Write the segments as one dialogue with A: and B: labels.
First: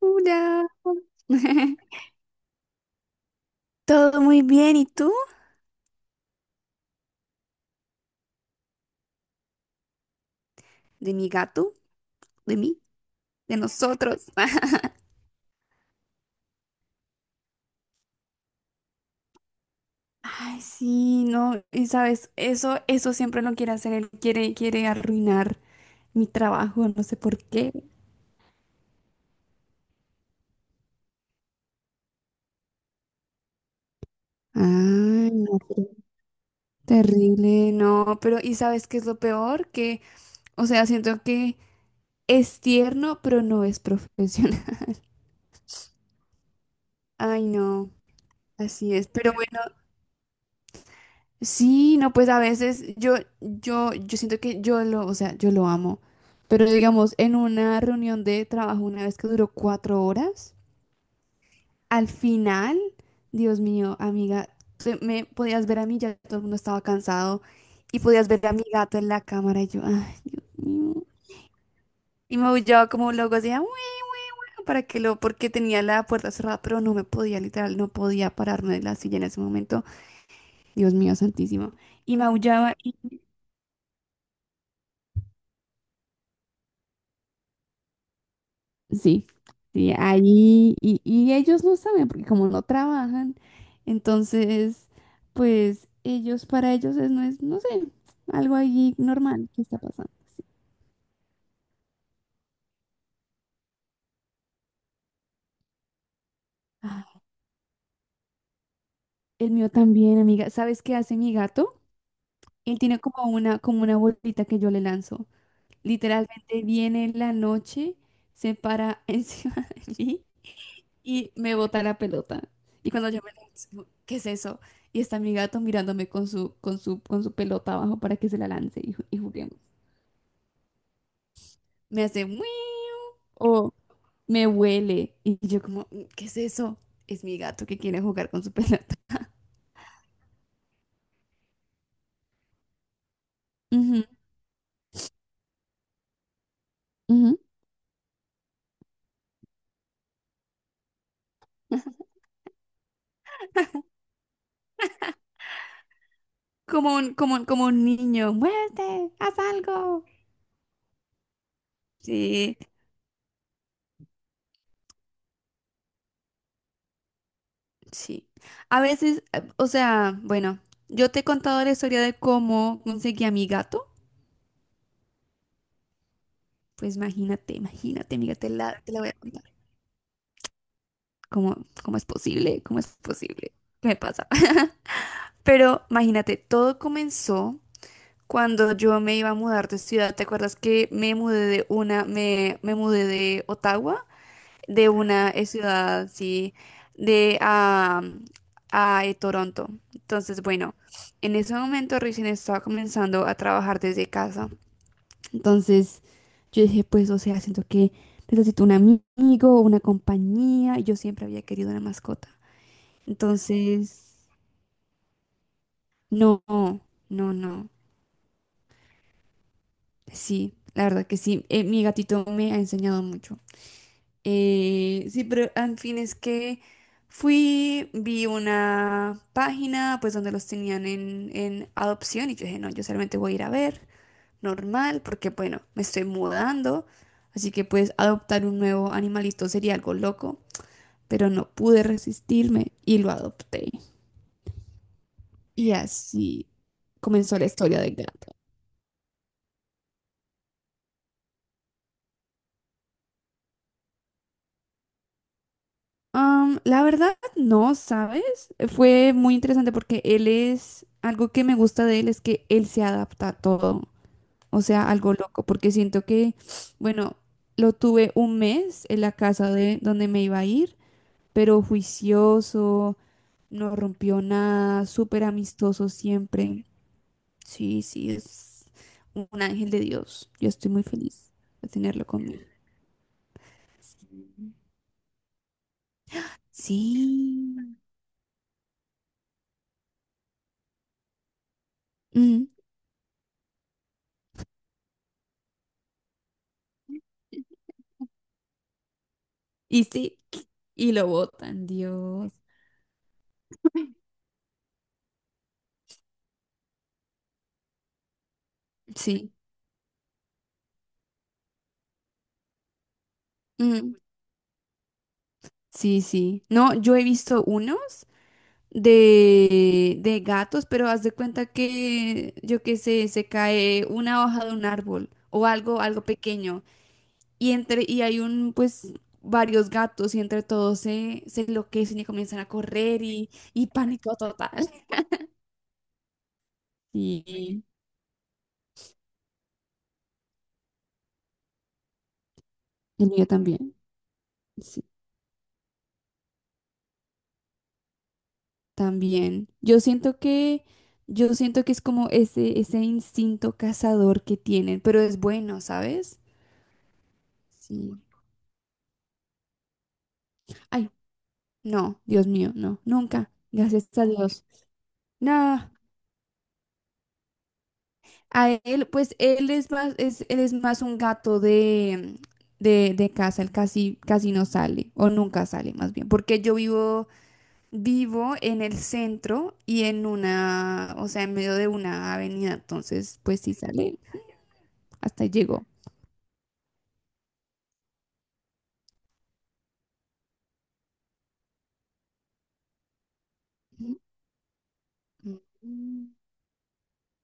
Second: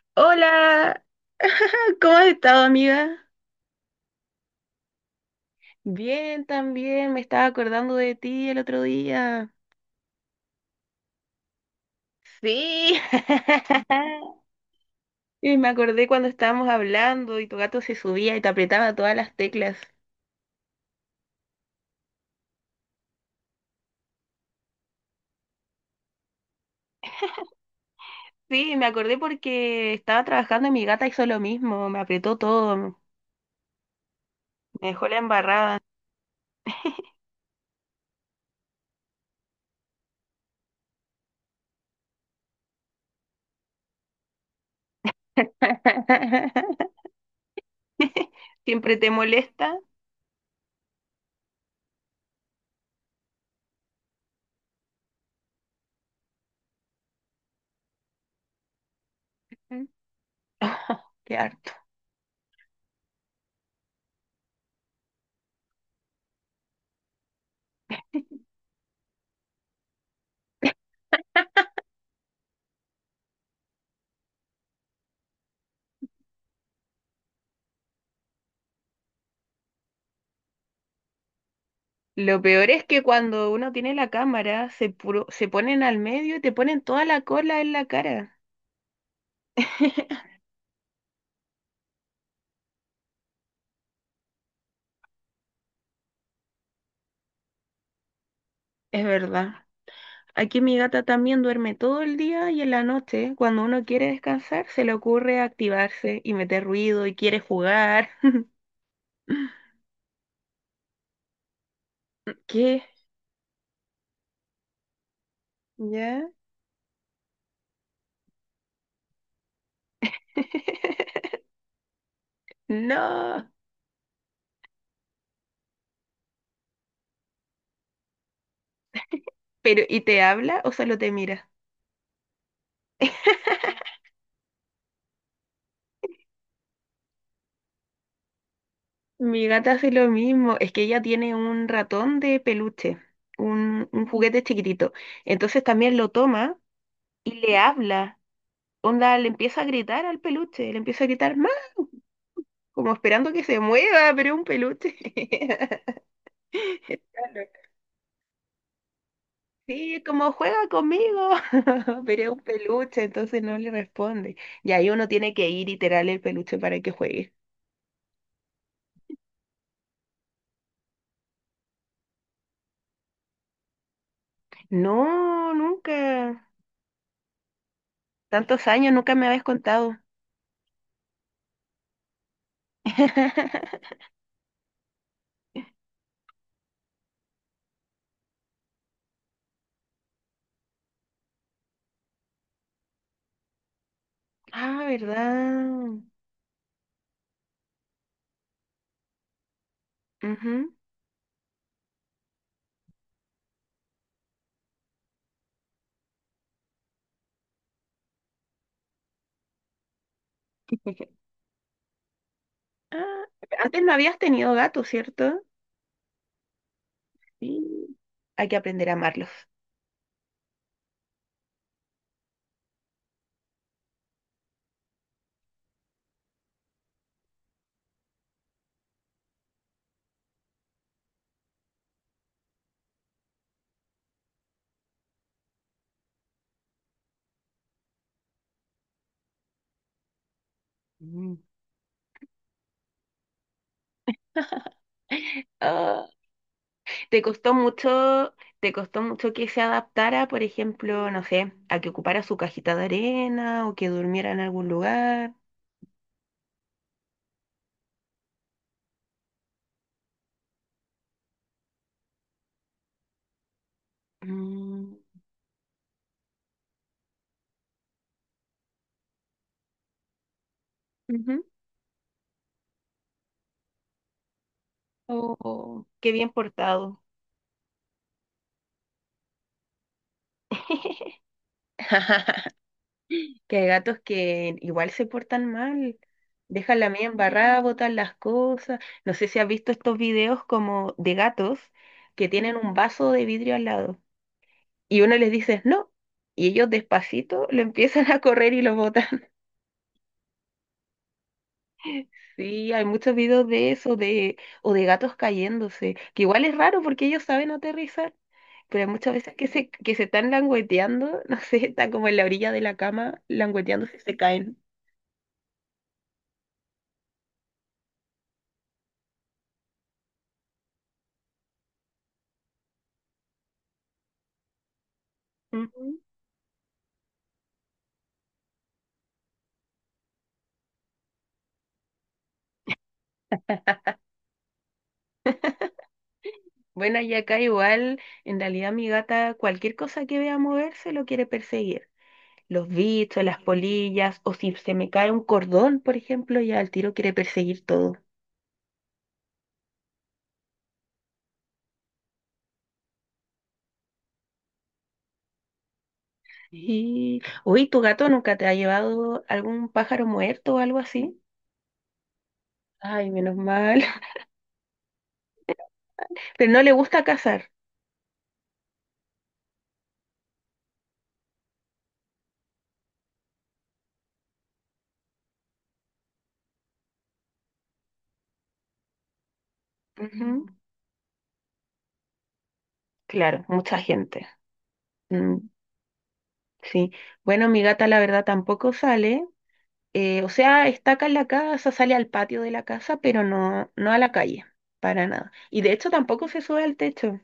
A: Hola.
B: Hola, ¿cómo has estado, amiga?
A: Todo muy bien, ¿y tú?
B: Bien, también, me estaba acordando de ti el otro día.
A: ¿De mi gato? ¿De mí?
B: Sí.
A: ¿De nosotros?
B: Y me acordé cuando estábamos hablando y tu gato se subía y te apretaba todas las teclas.
A: Ay, sí, no, y sabes, eso siempre lo quiere hacer, él quiere arruinar mi trabajo, no sé por qué.
B: Sí, me acordé porque estaba trabajando y mi gata hizo lo mismo, me apretó todo, me dejó la
A: Ay, no,
B: embarrada.
A: terrible, no, pero ¿y sabes qué es lo peor? Que, o sea, siento que es tierno, pero no es profesional. Ay, no, así
B: ¿Siempre
A: es,
B: te
A: pero bueno.
B: molesta?
A: Sí, no, pues a veces yo siento que o sea, yo lo amo. Pero digamos, en una reunión de trabajo, una vez que duró
B: Mm.
A: 4 horas,
B: Qué harto.
A: al final, Dios mío, amiga, me podías ver a mí, ya todo el mundo estaba cansado, y podías ver a mi gato en la cámara, y yo, ay, Dios mío. Y me aullaba como loco, decía, bueno, porque tenía la puerta cerrada, pero literal, no podía pararme de la silla en ese momento. Dios mío, santísimo. Y
B: Lo peor
A: maullaba.
B: es que cuando uno tiene la cámara, se ponen al medio y te ponen toda la cola en la cara.
A: Sí, sí, ahí, y ellos no saben, porque como no trabajan, entonces, para ellos es, no sé, algo ahí
B: Es
A: normal
B: verdad.
A: que está pasando.
B: Aquí mi gata también duerme todo el día y en la noche, cuando uno quiere descansar, se le ocurre activarse y meter
A: Ah,
B: ruido y quiere jugar.
A: el mío también, amiga. ¿Sabes qué hace mi gato? Él
B: ¿Qué?
A: tiene como una, bolita que yo le lanzo.
B: ¿Ya?
A: Literalmente viene en la noche, se para encima de mí y me bota la pelota. Y cuando yo me
B: No.
A: lanzo, digo, ¿qué es eso? Y está mi gato mirándome con su pelota abajo para que se la lance y juguemos.
B: Pero, ¿y te habla o solo te mira?
A: Me hace muy o me huele. Y yo como, "Mm, ¿qué es eso? Es mi gato que quiere jugar con su pelota."
B: Mi gata hace lo mismo, es que ella tiene un ratón de peluche, un
A: Ujú,
B: juguete chiquitito. Entonces también lo toma y
A: ujú.
B: le habla. Onda, le empieza a gritar al peluche, le empieza a gritar más, como esperando que se mueva, pero es un peluche.
A: Como un,
B: Está
A: como, un-
B: loca.
A: como un niño, muévete, haz
B: Sí,
A: algo.
B: como juega conmigo, pero es un
A: Sí,
B: peluche, entonces no le responde. Y ahí uno tiene que ir y tirarle el peluche para que juegue.
A: sí. A veces, o sea, bueno, yo te he contado la historia de cómo conseguí a mi gato.
B: No, nunca.
A: Pues imagínate, imagínate, amiga, te
B: Tantos
A: la, te
B: años,
A: la voy a
B: nunca me habías
A: contar.
B: contado.
A: ¿Cómo, cómo es posible? ¿Cómo es posible? ¿Qué me pasa? Pero imagínate, todo comenzó cuando yo me iba a mudar de ciudad. ¿Te acuerdas que me mudé de Ottawa,
B: Ah,
A: de una
B: ¿verdad?
A: ciudad, sí, de a, a Toronto? Entonces,
B: Ujú.
A: bueno, en ese momento recién estaba comenzando a trabajar desde casa. Entonces yo dije, pues, o sea, siento que necesito un amigo, una compañía, y yo siempre había querido una mascota.
B: Ah, antes no
A: Entonces,
B: habías tenido gatos, ¿cierto?
A: no, no, no.
B: Sí. Hay que aprender a amarlos.
A: Sí, la verdad que sí. Mi gatito me ha enseñado mucho. Sí, pero en fin, es que fui, vi una página, pues, donde los tenían en, adopción y yo dije, no, yo solamente voy a ir a ver, normal, porque bueno, me estoy mudando, así que pues adoptar un nuevo animalito sería algo loco, pero
B: Mm.
A: no pude resistirme y lo adopté. Y
B: Ah,
A: así
B: ¿te
A: comenzó la
B: costó
A: historia del
B: mucho,
A: gato.
B: te costó mucho que se adaptara, por ejemplo, no sé, a que ocupara su cajita de arena o que durmiera en algún lugar?
A: La verdad, no, ¿sabes? Fue muy interesante porque algo que me gusta de él es que él se adapta a todo, o sea,
B: Mm,
A: algo loco, porque siento que, bueno, lo tuve un mes en la casa de donde me iba a ir,
B: ujú.
A: pero juicioso. No rompió nada, súper
B: Oh,
A: amistoso
B: qué bien
A: siempre.
B: portado.
A: Sí, sí, es un ángel de Dios. Yo estoy muy feliz de tenerlo conmigo.
B: Que hay gatos que igual se portan mal. Dejan la media
A: Sí.
B: embarrada, botan las cosas. No sé si has visto estos videos como de gatos que
A: Mm.
B: tienen un vaso de vidrio al lado. Y uno les dice no. Y ellos despacito lo empiezan a correr y lo botan.
A: Y sí, y lo botan, Dios.
B: Sí, hay muchos videos de eso, de, o de gatos cayéndose, que igual es raro porque ellos saben aterrizar, pero hay muchas
A: Sí.
B: veces que se están langueteando, no sé, están como en la orilla de la cama
A: Mm.
B: langueteándose y se caen.
A: Sí, sí. No, yo he visto unos de gatos, pero haz de cuenta que, yo qué sé, se cae una hoja de un árbol o algo,
B: Ujú.
A: algo pequeño. Y hay pues, varios gatos, y entre todos se enloquecen y comienzan a correr y pánico total.
B: Bueno, y acá
A: Y
B: igual, en realidad mi gata, cualquier cosa que vea moverse lo quiere perseguir. Los
A: el
B: bichos,
A: mío
B: las
A: también.
B: polillas, o si se
A: Sí,
B: me cae un cordón, por ejemplo, ya al tiro quiere perseguir todo.
A: también. Yo siento que es como ese, instinto cazador que tienen, pero es bueno, ¿sabes?
B: Y, uy, ¿tu
A: Sí.
B: gato nunca te ha llevado algún pájaro muerto o algo
A: Ay,
B: así?
A: no, Dios mío, no,
B: Ay,
A: nunca.
B: menos mal.
A: Gracias a Dios. No.
B: Pero no le gusta cazar.
A: A él, pues él es más un gato de casa, él casi, casi no sale, o nunca sale más bien, porque yo vivo en el centro y en
B: Ujú.
A: una, o sea, en medio de una avenida, entonces, pues
B: Claro,
A: sí
B: mucha
A: sale,
B: gente.
A: hasta ahí
B: Mm,
A: llegó.
B: sí. Bueno, mi gata la verdad tampoco sale. O sea, está acá en la casa, sale al patio de la casa, pero no, no a la calle, para nada. Y de hecho
A: Mm,
B: tampoco se sube al techo.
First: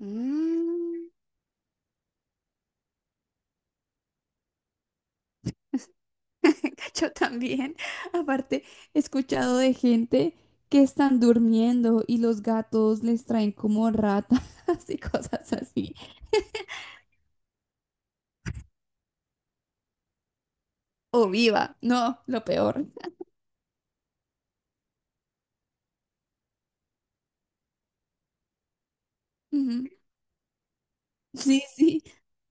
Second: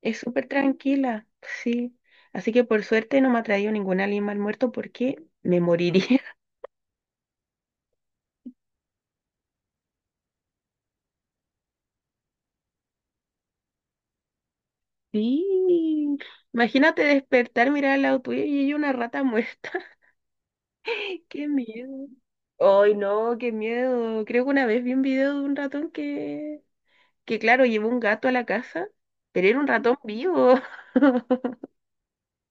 B: Es súper
A: mm.
B: tranquila, sí. Así que por suerte no me ha traído ningún animal muerto porque me moriría.
A: Yo también, aparte, he escuchado de gente que están durmiendo y los gatos les traen como ratas y cosas así.
B: Sí. Imagínate despertar, mirar al lado tuyo y hay una rata muerta.
A: O
B: Qué
A: viva.
B: miedo.
A: No, lo peor.
B: Ay, no, qué miedo. Creo que una vez vi un video de un ratón que claro, llevó un gato a la casa, pero era un
A: Ujú.
B: ratón vivo.
A: Sí, sí.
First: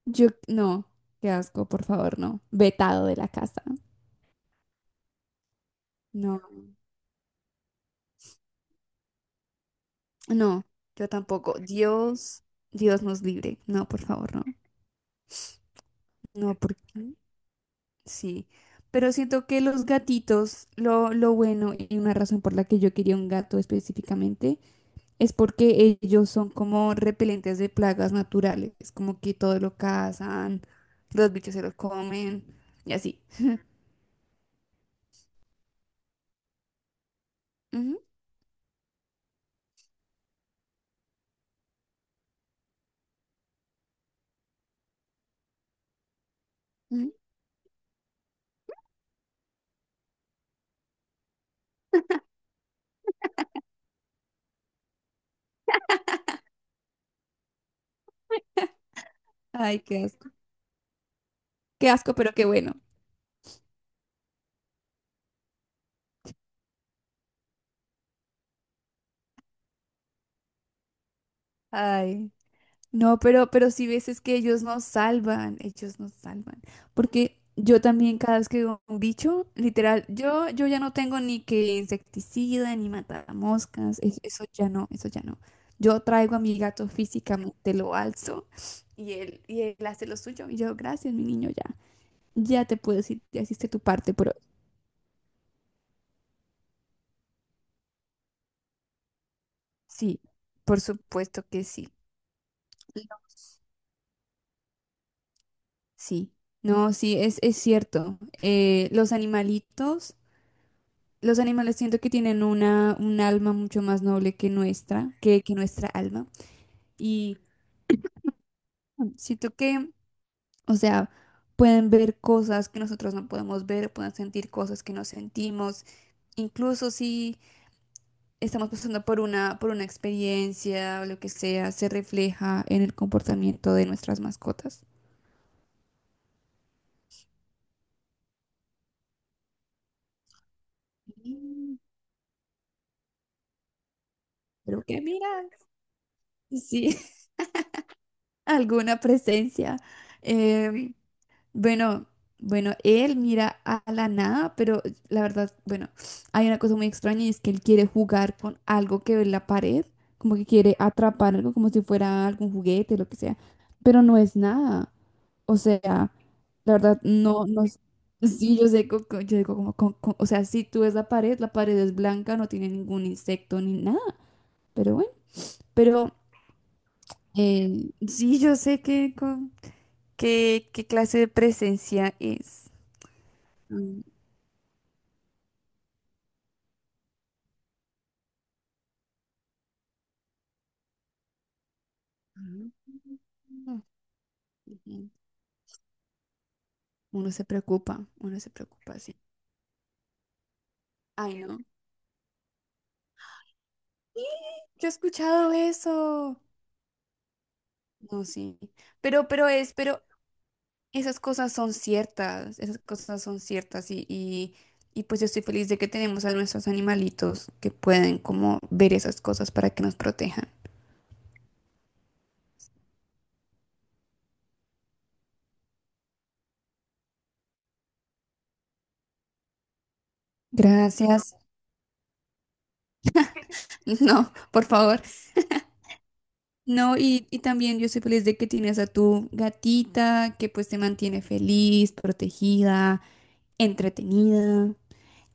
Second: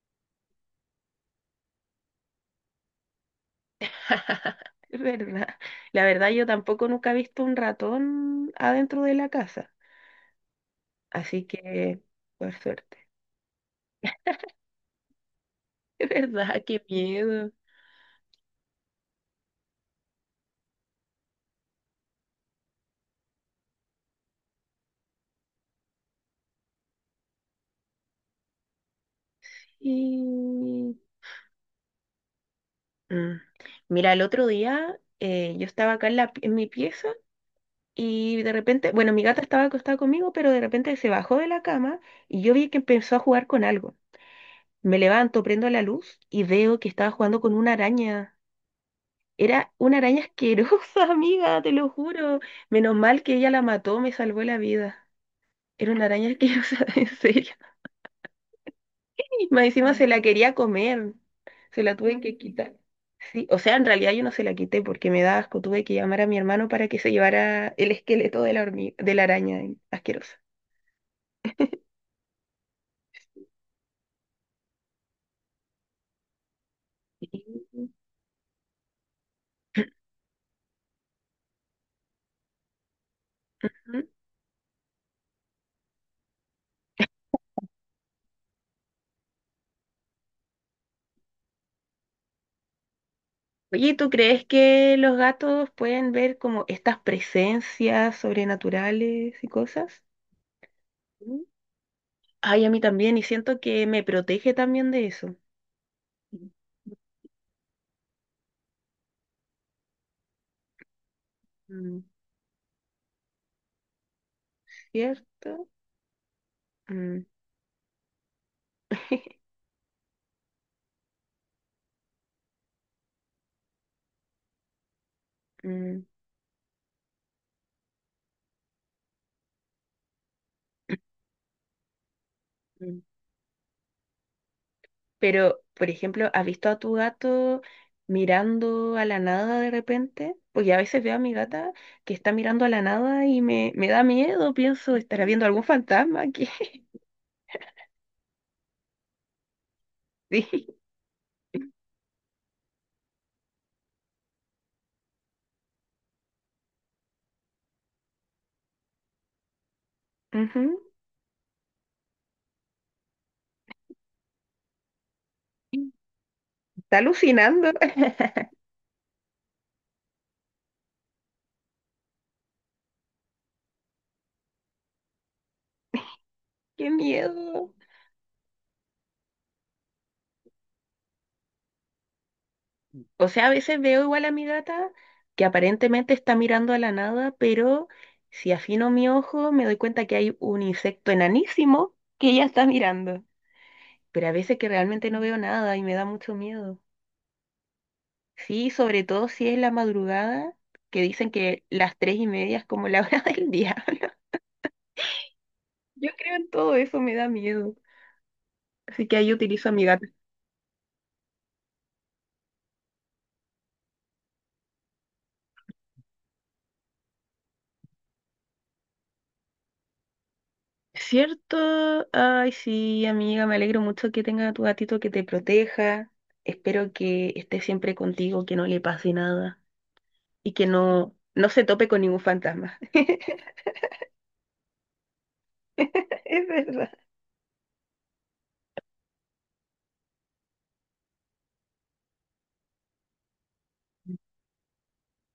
A: Yo, no, qué asco, por favor, no. Vetado de la casa.
B: Es verdad. La verdad,
A: No,
B: yo tampoco nunca he visto un ratón adentro de la casa.
A: no, yo
B: Así
A: tampoco.
B: que,
A: Dios,
B: por
A: Dios
B: suerte.
A: nos libre. No, por favor, no.
B: Es
A: No,
B: verdad,
A: porque
B: qué miedo.
A: sí. Pero siento que los gatitos, lo bueno y una razón por la que yo quería un gato específicamente, es porque ellos son como repelentes de plagas naturales. Es como que todo lo cazan,
B: Y...
A: los bichos se los comen y así.
B: mm. Mira, el otro día yo estaba acá en, en mi pieza. Y de repente, bueno, mi gata estaba acostada conmigo, pero de repente se bajó de la cama y yo vi que empezó a jugar con algo. Me levanto, prendo la luz y veo que estaba
A: Ujú.
B: jugando con una araña. Era una araña asquerosa, amiga, te lo juro. Menos mal que ella la mató, me salvó la vida. Era una araña asquerosa, en serio. Y más
A: Ay,
B: encima
A: qué
B: se la
A: asco.
B: quería comer. Se
A: Qué
B: la
A: asco,
B: tuve
A: pero
B: que
A: qué bueno.
B: quitar. Sí, o sea, en realidad yo no se la quité porque me da asco. Tuve que llamar a mi hermano para que se llevara el esqueleto de la hormiga, de la araña asquerosa.
A: Ay, no, pero sí ves es que ellos nos salvan, ellos nos salvan.
B: Sí.
A: Porque yo también cada vez que veo un bicho, literal, yo ya no tengo ni que insecticida, ni matamoscas,
B: Mm.
A: eso ya no, eso ya no. Yo traigo a mi gato físicamente, lo alzo y él hace lo suyo. Y yo, gracias, mi niño, ya te puedo decir, ya hiciste tu
B: Oye, ¿tú
A: parte, pero
B: crees que los gatos pueden ver como estas presencias sobrenaturales y cosas?
A: sí, por
B: Mm.
A: supuesto que sí.
B: Ay, a mí también, y siento que me protege también de eso.
A: Sí, no, sí, es cierto. Los animalitos, los animales siento
B: Mm,
A: que tienen una, un alma mucho más noble que
B: ¿cierto?
A: nuestra alma.
B: Mm,
A: Y siento que, o sea, pueden ver cosas que nosotros no podemos ver, pueden sentir cosas que no sentimos.
B: mm,
A: Incluso si estamos pasando por una experiencia o lo que sea, se refleja en el
B: mm.
A: comportamiento de nuestras mascotas.
B: Pero, por ejemplo, ¿has visto a tu gato mirando a la nada de repente? Porque a veces veo a mi gata
A: Mm.
B: que está mirando a la nada y me da miedo,
A: Pero
B: pienso,
A: que
B: ¿estará
A: mira,
B: viendo algún fantasma aquí?
A: sí. Alguna presencia.
B: Sí.
A: Em, bueno, bueno, él mira a la nada, pero la verdad, bueno, hay una cosa muy extraña y es que él quiere jugar con algo que ve en la pared, como que
B: Ujú.
A: quiere atrapar algo como si fuera algún juguete, lo que sea, pero no es nada. O sea, la
B: Está
A: verdad, no, no.
B: alucinando.
A: Sí, yo sé, yo digo como, o sea, si tú ves la pared es blanca, no tiene ningún insecto ni nada, pero bueno, pero
B: Qué miedo.
A: eh, sí, yo sé que, qué clase de presencia es?
B: O sea, a veces
A: Mm.
B: veo igual a mi gata que aparentemente está mirando a la nada, pero si afino mi ojo me doy cuenta que hay un insecto enanísimo que ella está
A: Ujú.
B: mirando.
A: Mm.
B: Pero a veces que
A: Ujú.
B: realmente no veo nada y me da mucho miedo.
A: Uno se
B: Sí,
A: preocupa,
B: sobre
A: sí.
B: todo si es la madrugada, que dicen
A: Ay, no.
B: que las 3:30 es como la hora del diablo.
A: Yo he escuchado
B: Yo
A: eso.
B: creo en todo eso, me da miedo.
A: No, sí.
B: Así que
A: Pero,
B: ahí
A: pero
B: utilizo a
A: es,
B: mi
A: pero
B: gata.
A: esas cosas son ciertas, esas cosas son ciertas y pues yo estoy feliz de que tenemos a nuestros animalitos que pueden como ver esas cosas para que nos protejan.
B: ¿Cierto? Ay, sí, amiga, me alegro mucho que tenga a tu gatito que te proteja. Espero que esté siempre contigo, que no le pase nada y que no,
A: Gracias.
B: no se tope con ningún fantasma.
A: No, por favor.
B: Es verdad.
A: No, y también yo soy feliz de que tienes a tu gatita que pues te mantiene feliz, protegida, entretenida.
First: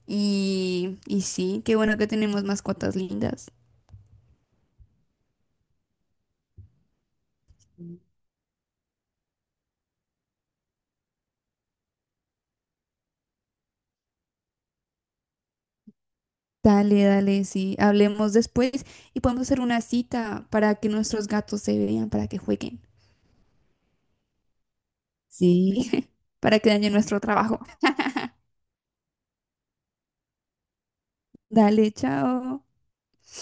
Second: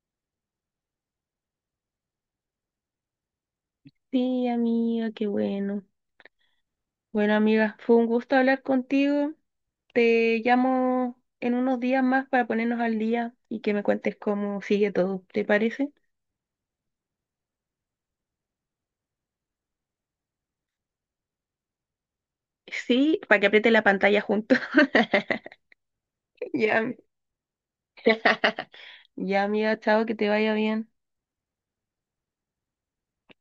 A: Y sí, qué bueno que tenemos mascotas lindas.
B: Sí, amiga, qué bueno. Bueno, amiga, fue un gusto hablar contigo. Te llamo en unos días más para ponernos al día y que me cuentes cómo sigue todo, ¿te parece?
A: Dale, dale, sí. Hablemos después y podemos hacer una cita para que nuestros gatos se vean, para que jueguen.
B: Sí, para que apriete la pantalla juntos.
A: Sí, para que dañen
B: Ya.
A: nuestro trabajo.
B: Ya, amiga, chao, que te vaya bien.
A: Dale, chao.